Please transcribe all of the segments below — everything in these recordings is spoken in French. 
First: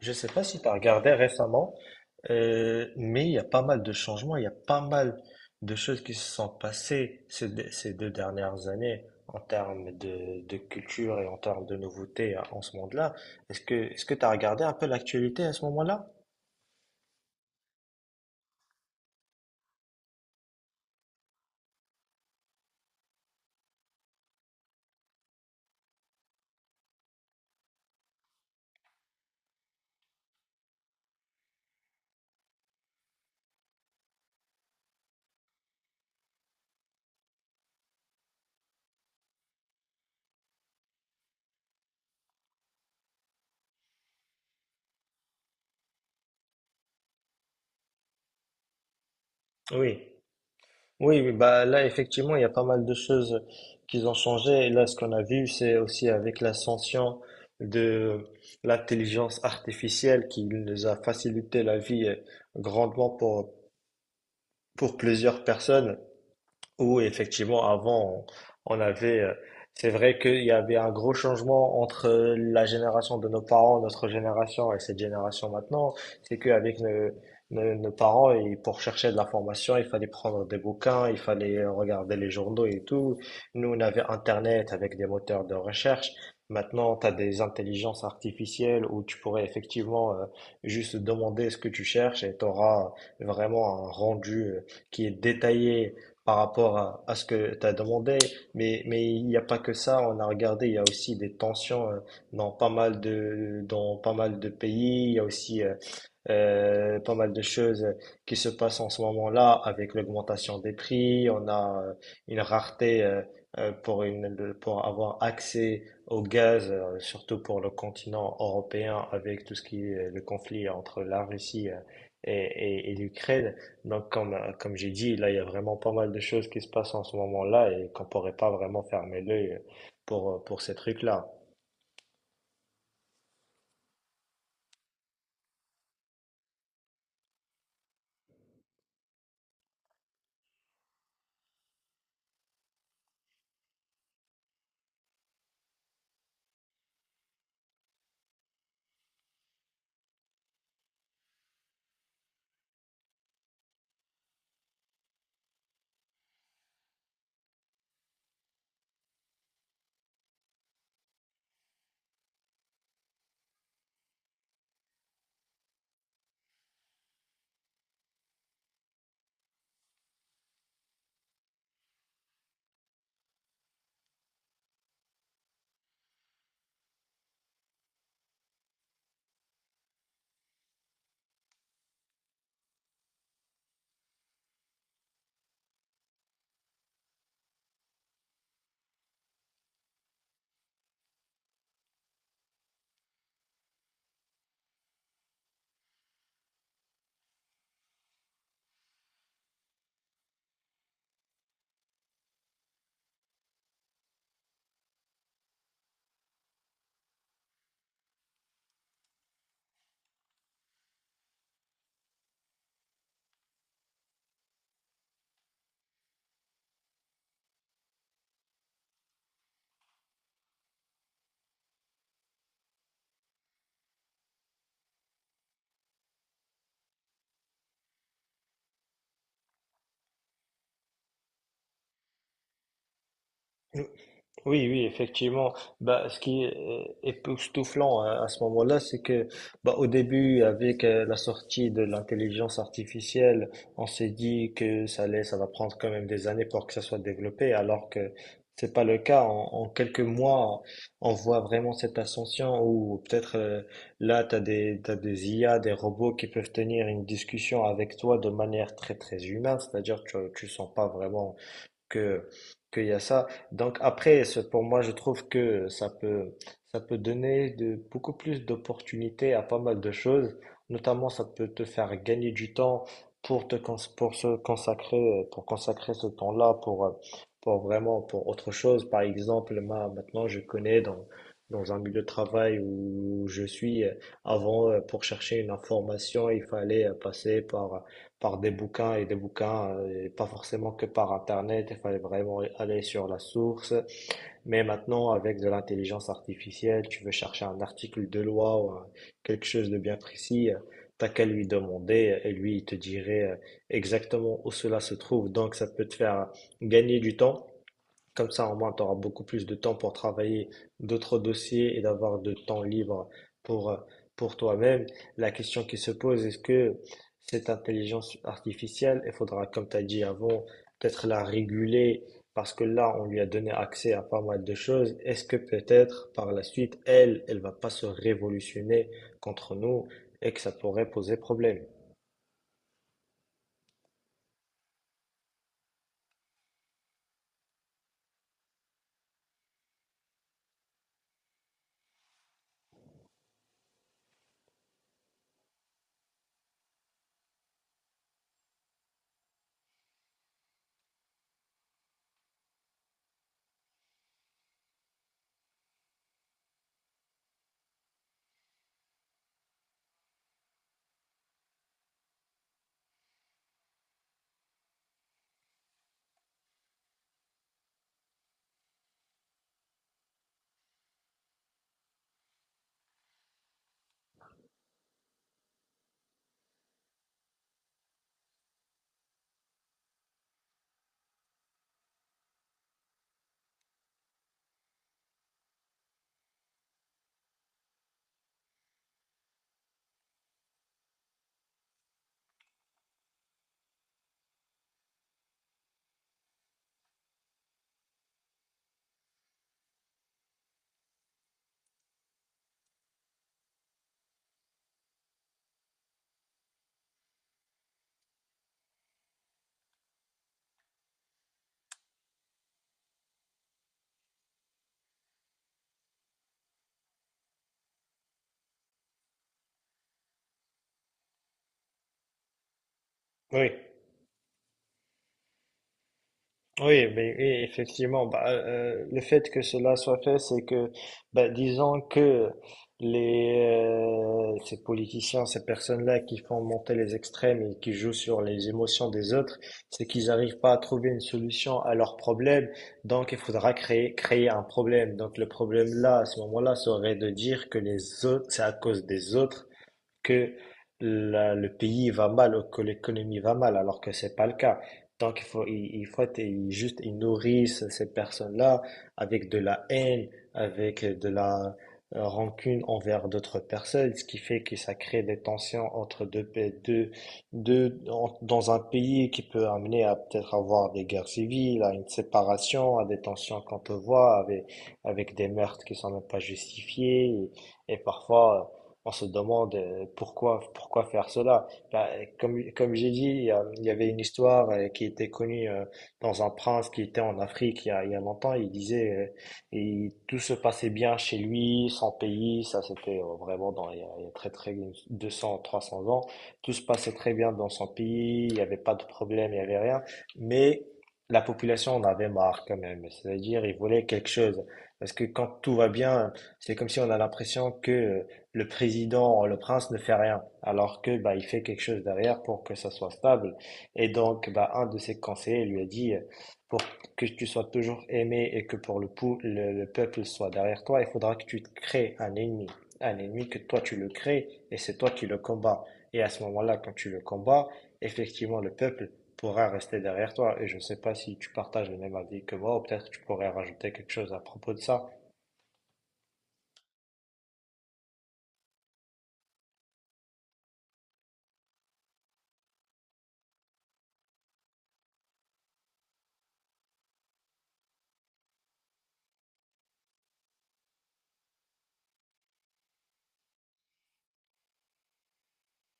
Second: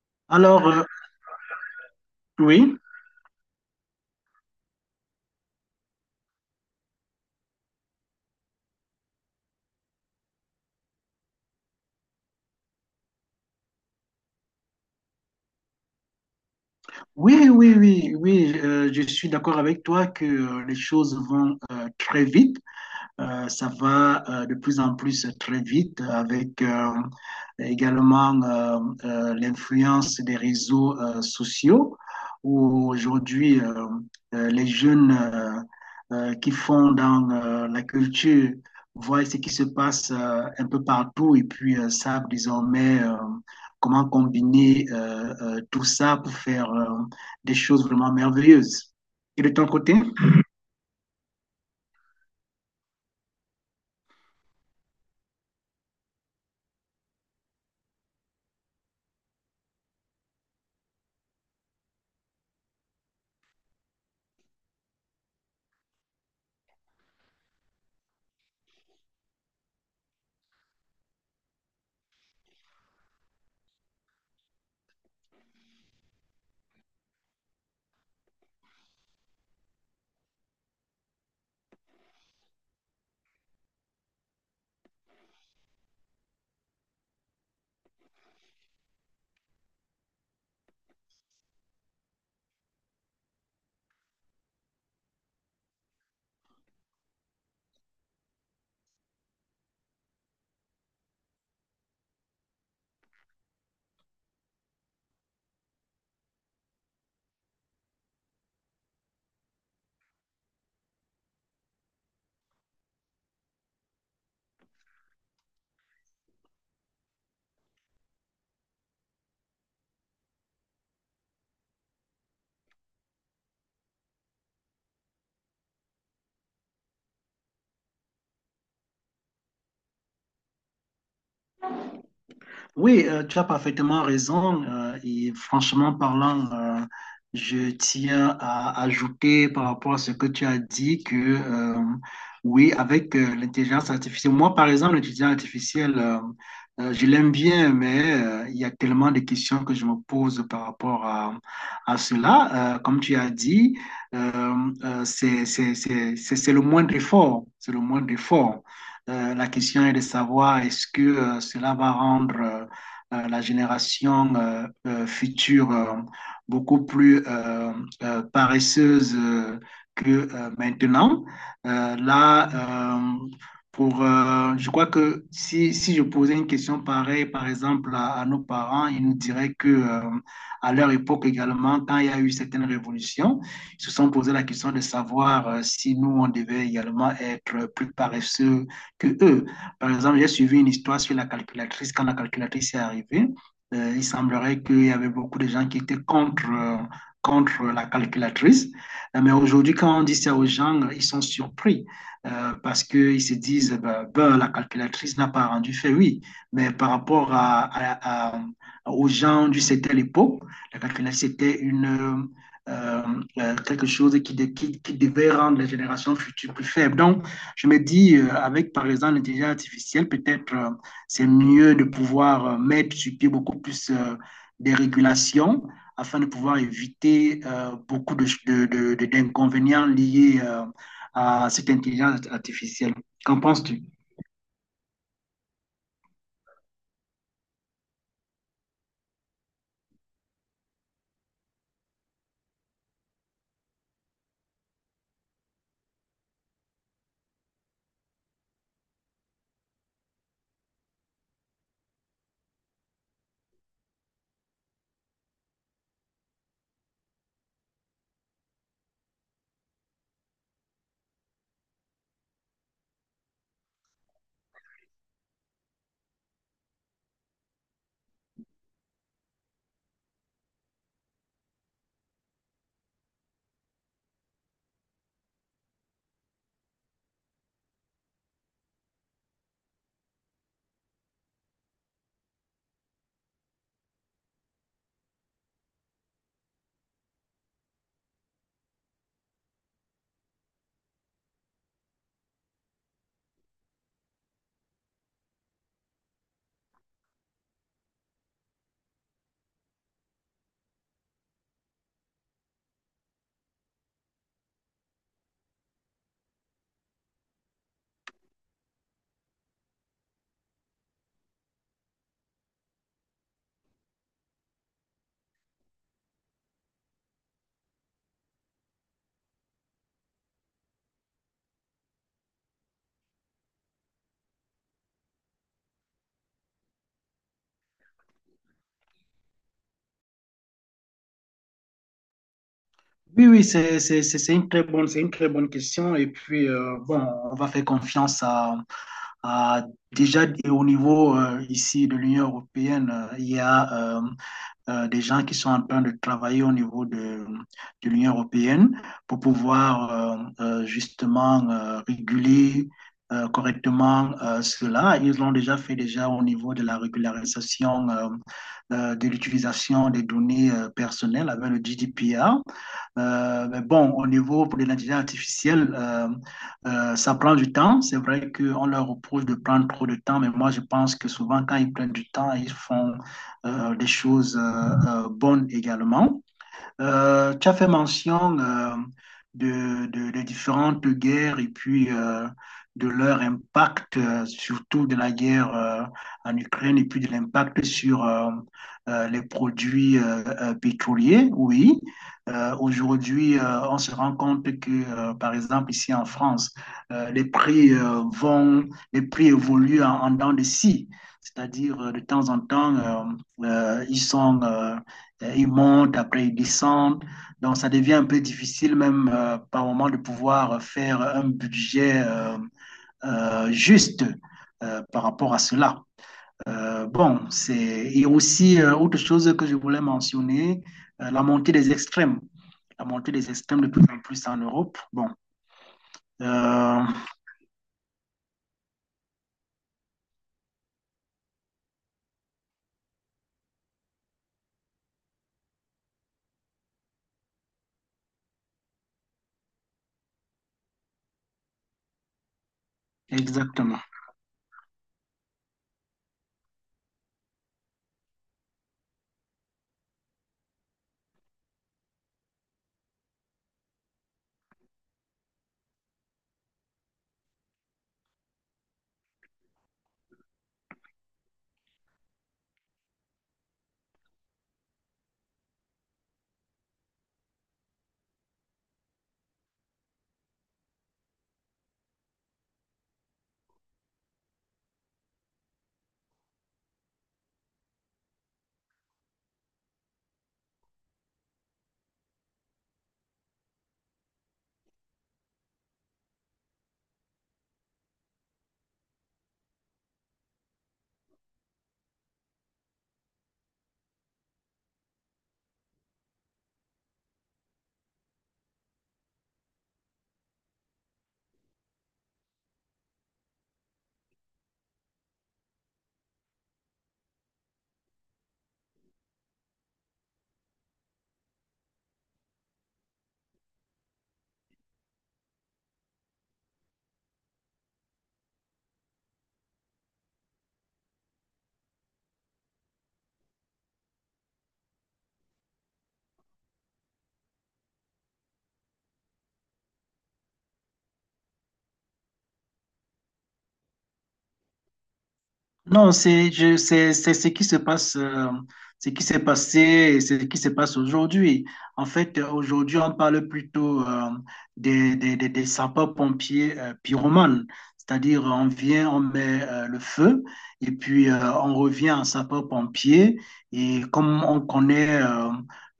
Je sais pas si Alors, tu as euh, regardé récemment, oui, mais il y a pas mal de changements, il y a pas mal de choses qui se sont passées ces deux dernières années en termes de culture et en termes de nouveautés en ce monde-là. Est-ce que tu as regardé un peu l'actualité à ce moment-là? oui, oui, oui, oui, je suis d'accord avec toi que les choses vont très vite. Ça va de plus en plus très vite avec également l'influence des réseaux sociaux où aujourd'hui les jeunes qui font dans la culture voient ce qui se passe un peu partout et puis savent désormais comment combiner tout ça pour faire des choses vraiment merveilleuses. Et de ton côté? Oui, oui, oui, bah là effectivement il y a pas mal de choses qui ont changé. Et là ce qu'on a vu c'est aussi avec l'ascension de l'intelligence artificielle qui nous a facilité la vie grandement pour plusieurs personnes où effectivement, avant, on avait, c'est vrai qu'il y avait un gros changement entre la génération de nos parents, notre génération et cette génération maintenant. C'est qu'avec nos parents, et pour chercher de l'information, il fallait prendre des bouquins, il fallait regarder les journaux et tout. Nous, on avait Internet avec des moteurs de recherche. Maintenant, tu as des intelligences artificielles où tu pourrais effectivement juste demander ce que tu cherches et tu auras vraiment un rendu qui est détaillé par rapport à ce que tu as demandé, mais il n'y a pas que ça, on a regardé, il y a aussi des tensions dans pas mal de pays, il y a aussi pas mal de choses qui se passent en ce moment-là avec l'augmentation des prix, on a une rareté pour avoir accès au gaz, surtout pour le continent européen avec tout ce qui est le conflit entre la Russie et l'Ukraine. Donc, comme j'ai dit, là, il y a vraiment pas mal de choses qui se passent en ce moment-là et qu'on pourrait pas vraiment fermer l'œil pour ces trucs-là. Oui, tu as parfaitement raison. Et franchement parlant, je tiens à ajouter par rapport à ce que tu as dit que oui, avec l'intelligence artificielle, moi par exemple, l'intelligence artificielle, je l'aime bien, mais il y a tellement de questions que je me pose par rapport à cela. Comme tu as dit, c'est le moindre effort. C'est le moindre effort. La question est de savoir est-ce que cela va rendre la génération future beaucoup plus paresseuse que maintenant. Euh, là, euh, je crois que si, je posais une question pareille, par exemple, à nos parents, ils nous diraient que à leur époque également, quand il y a eu certaines révolutions, ils se sont posé la question de savoir si nous, on devait également être plus paresseux que eux. Par exemple, j'ai suivi une histoire sur la calculatrice. Quand la calculatrice est arrivée, il semblerait qu'il y avait beaucoup de gens qui étaient contre, contre la calculatrice. Mais aujourd'hui, quand on dit ça aux gens, ils sont surpris parce qu'ils se disent la calculatrice n'a pas rendu fait, oui. Mais par rapport à, aux gens du c'était l'époque, la calculatrice était une. Quelque chose qui devait rendre les générations futures plus faibles. Donc, je me dis, avec par exemple l'intelligence artificielle, peut-être c'est mieux de pouvoir mettre sur pied beaucoup plus des régulations afin de pouvoir éviter beaucoup de d'inconvénients liés à cette intelligence artificielle. Qu'en penses-tu? Oui, oui, effectivement. Bah, ce qui est époustouflant hein, à ce moment-là, c'est que bah, au début, avec la sortie de l'intelligence artificielle, on s'est dit que ça allait, ça va prendre quand même des années pour que ça soit développé, alors que c'est pas le cas. En quelques mois, on voit vraiment cette ascension où peut-être là, t'as des IA, des robots qui peuvent tenir une discussion avec toi de manière très, très humaine, c'est-à-dire que tu sens pas vraiment que qu'il y a ça. Donc après, pour moi, je trouve que ça peut donner de beaucoup plus d'opportunités à pas mal de choses. Notamment, ça peut te faire gagner du temps pour consacrer ce temps-là pour vraiment, pour autre chose. Par exemple, moi, maintenant, je connais dans un milieu de travail où je suis avant pour chercher une information, il fallait passer par des bouquins, et pas forcément que par Internet, il fallait vraiment aller sur la source. Mais maintenant, avec de l'intelligence artificielle, tu veux chercher un article de loi ou quelque chose de bien précis, t'as qu'à lui demander et lui, il te dirait exactement où cela se trouve. Donc, ça peut te faire gagner du temps comme ça, au moins, tu auras beaucoup plus de temps pour travailler d'autres dossiers et d'avoir de temps libre pour, euh, pour toi-même. La question qui se pose, est-ce que cette intelligence artificielle, il faudra, comme tu as dit avant, peut-être la réguler parce que là, on lui a donné accès à pas mal de choses. Est-ce que peut-être par la suite, elle va pas se révolutionner contre nous et que ça pourrait poser problème? Oui, oui, c'est une très c'est une très bonne question. Et puis, bon, on va faire confiance à, Ah, déjà, et au niveau ici de l'Union européenne, il y a euh, des gens qui sont en train de travailler au niveau de l'Union européenne pour pouvoir justement réguler correctement cela. Ils l'ont déjà fait déjà au niveau de la régularisation de l'utilisation des données personnelles avec le GDPR. Mais bon, au niveau pour l'identité artificielle, ça prend du temps. C'est vrai qu'on leur reproche de prendre trop de temps, mais moi, je pense que souvent, quand ils prennent du temps, ils font des choses bonnes également. Tu as fait mention de, de différentes guerres et puis de leur impact, surtout de la guerre en Ukraine et puis de l'impact sur les produits pétroliers. Oui, aujourd'hui, on se rend compte que, par exemple, ici en France, les prix les prix évoluent en dents de scie. C'est-à-dire, de temps en temps, ils sont, Ils montent, après ils descendent. Donc, ça devient un peu difficile même par moment de pouvoir faire un budget juste par rapport à cela. Bon, c'est... Et aussi, autre chose que je voulais mentionner, la montée des extrêmes. La montée des Oui. extrêmes de plus en plus en Europe. Bon, euh, Oui, mais oui, effectivement, bah, le fait que cela soit fait, c'est que, bah, disons que ces politiciens, ces personnes-là qui font monter les extrêmes et qui jouent sur les émotions des autres, c'est qu'ils n'arrivent pas à trouver une solution à leurs problèmes. Donc, il faudra exactement. créer un problème. Donc, le problème là, à ce moment-là, serait de dire que les autres, c'est à cause des autres que le pays va mal ou que l'économie va mal, alors que c'est pas le cas. Donc il faut être- il- juste, ils nourrissent ces personnes-là avec de la haine, avec de la rancune envers d'autres personnes, ce qui fait que ça crée des tensions entre deux, deux, deux dans un pays qui peut amener à peut-être avoir des guerres civiles, à une séparation, à des tensions qu'on peut voir avec des meurtres qui sont même pas justifiés et parfois on se demande pourquoi faire cela. Bah, comme j'ai dit, il y avait une histoire qui était connue dans un prince qui était en Afrique il y a longtemps. Il disait, et tout se passait bien chez lui, son pays, ça c'était vraiment dans, il y a très très 200, 300 ans. Tout se passait très bien dans son pays, il n'y avait pas de problème, il n'y avait rien. Mais la population en avait marre quand même. C'est-à-dire, ils voulaient quelque chose. Parce que quand tout va bien, c'est comme si on a l'impression que le président, le prince ne fait rien, alors que bah, il fait quelque chose derrière pour que ça soit stable. Et donc, bah, un de ses conseillers lui a dit, pour que tu sois toujours aimé et que pour le peuple soit derrière toi, il faudra que tu te crées un ennemi. Un ennemi que toi tu le crées et c'est toi qui le combats. Et à ce moment-là, quand tu le combats, effectivement, le peuple pourra rester derrière toi. Et je ne sais pas si tu partages le même avis que moi, ou peut-être que tu pourrais rajouter quelque chose à propos de ça. Non, c'est je- c'est ce qui se passe, ce qui s'est passé et ce qui se passe aujourd'hui. En fait, aujourd'hui, on parle plutôt des sapeurs-pompiers pyromanes. C'est-à-dire, on vient, on met le feu et puis on revient en sapeur-pompier. Et comme on connaît euh,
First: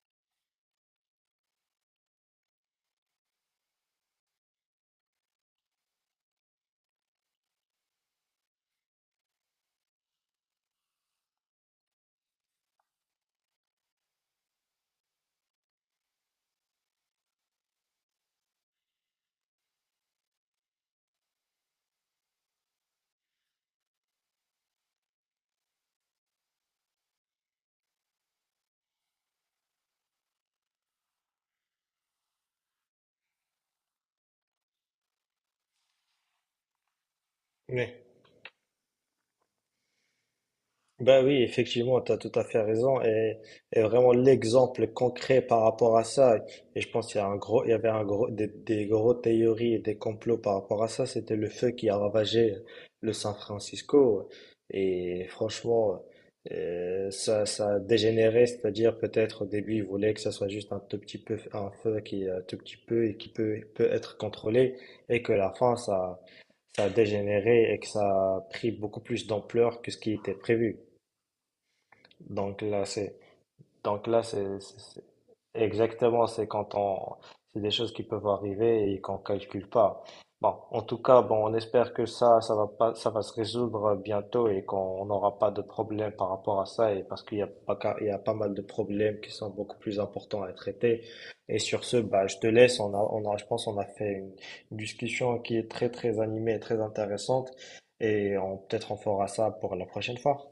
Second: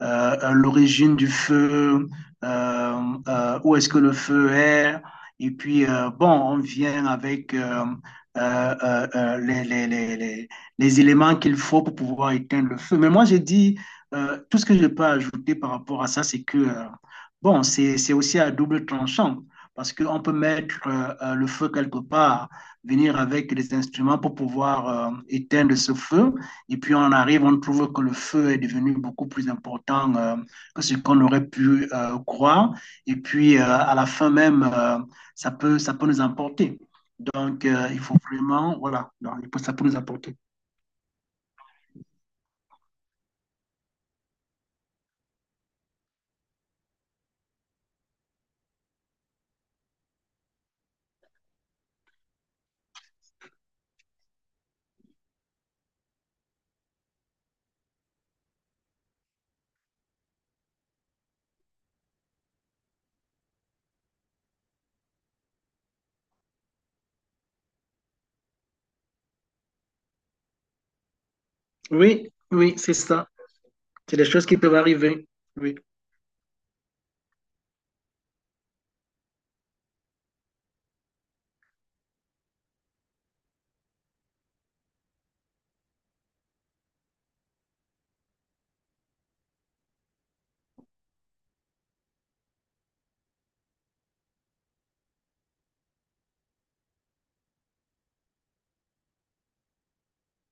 euh, euh, l'origine du feu, euh, où est-ce que le feu est, et puis, bon, on vient avec... euh, euh, euh, les, les, les, les- les éléments qu'il faut pour pouvoir éteindre le feu. Mais moi, j'ai dit, tout ce que je peux ajouter par rapport à ça, c'est que, bon, c'est aussi à double tranchant, parce qu'on peut mettre le feu quelque part, venir avec des instruments pour pouvoir éteindre ce feu, et puis on arrive, on trouve que le feu est devenu beaucoup plus important que ce qu'on aurait pu croire, et puis à la fin même, ça peut nous emporter. Donc, Oui. il faut vraiment, voilà, donc, ça peut nous apporter. Ben oui, effectivement, tu as tout à fait raison. Et vraiment l'exemple concret par rapport à ça, et je pense qu'il y a un gros, il y avait un gros, des gros théories et des complots par rapport à ça, c'était le feu qui a ravagé le San Francisco. Et franchement, ça a dégénéré, c'est-à-dire peut-être au début, ils voulaient que ça soit juste un tout petit peu, un feu qui est un tout petit peu et qui peut être contrôlé, et que la fin, ça a dégénéré et que ça a pris beaucoup plus d'ampleur que ce qui était prévu. Oui, Donc oui, là, c'est c'est ça. donc C'est là, des choses qui peuvent c'est- arriver. Oui. exactement, c'est des choses qui peuvent arriver et qu'on calcule pas. Bon, en tout cas, bon, on espère que ça va pas, ça va se résoudre bientôt et qu'on n'aura pas de problème par rapport à ça et parce qu'il y a pas mal de problèmes qui sont beaucoup plus importants à traiter. Et sur ce, bah, je te laisse. On a, je pense, on a fait une discussion qui est très, très animée et très intéressante et peut-être on fera ça pour la prochaine fois.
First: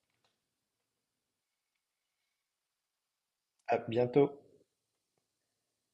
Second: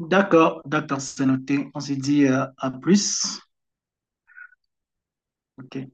D'accord, d'accord, c'est noté. On se dit à plus. À bientôt. OK.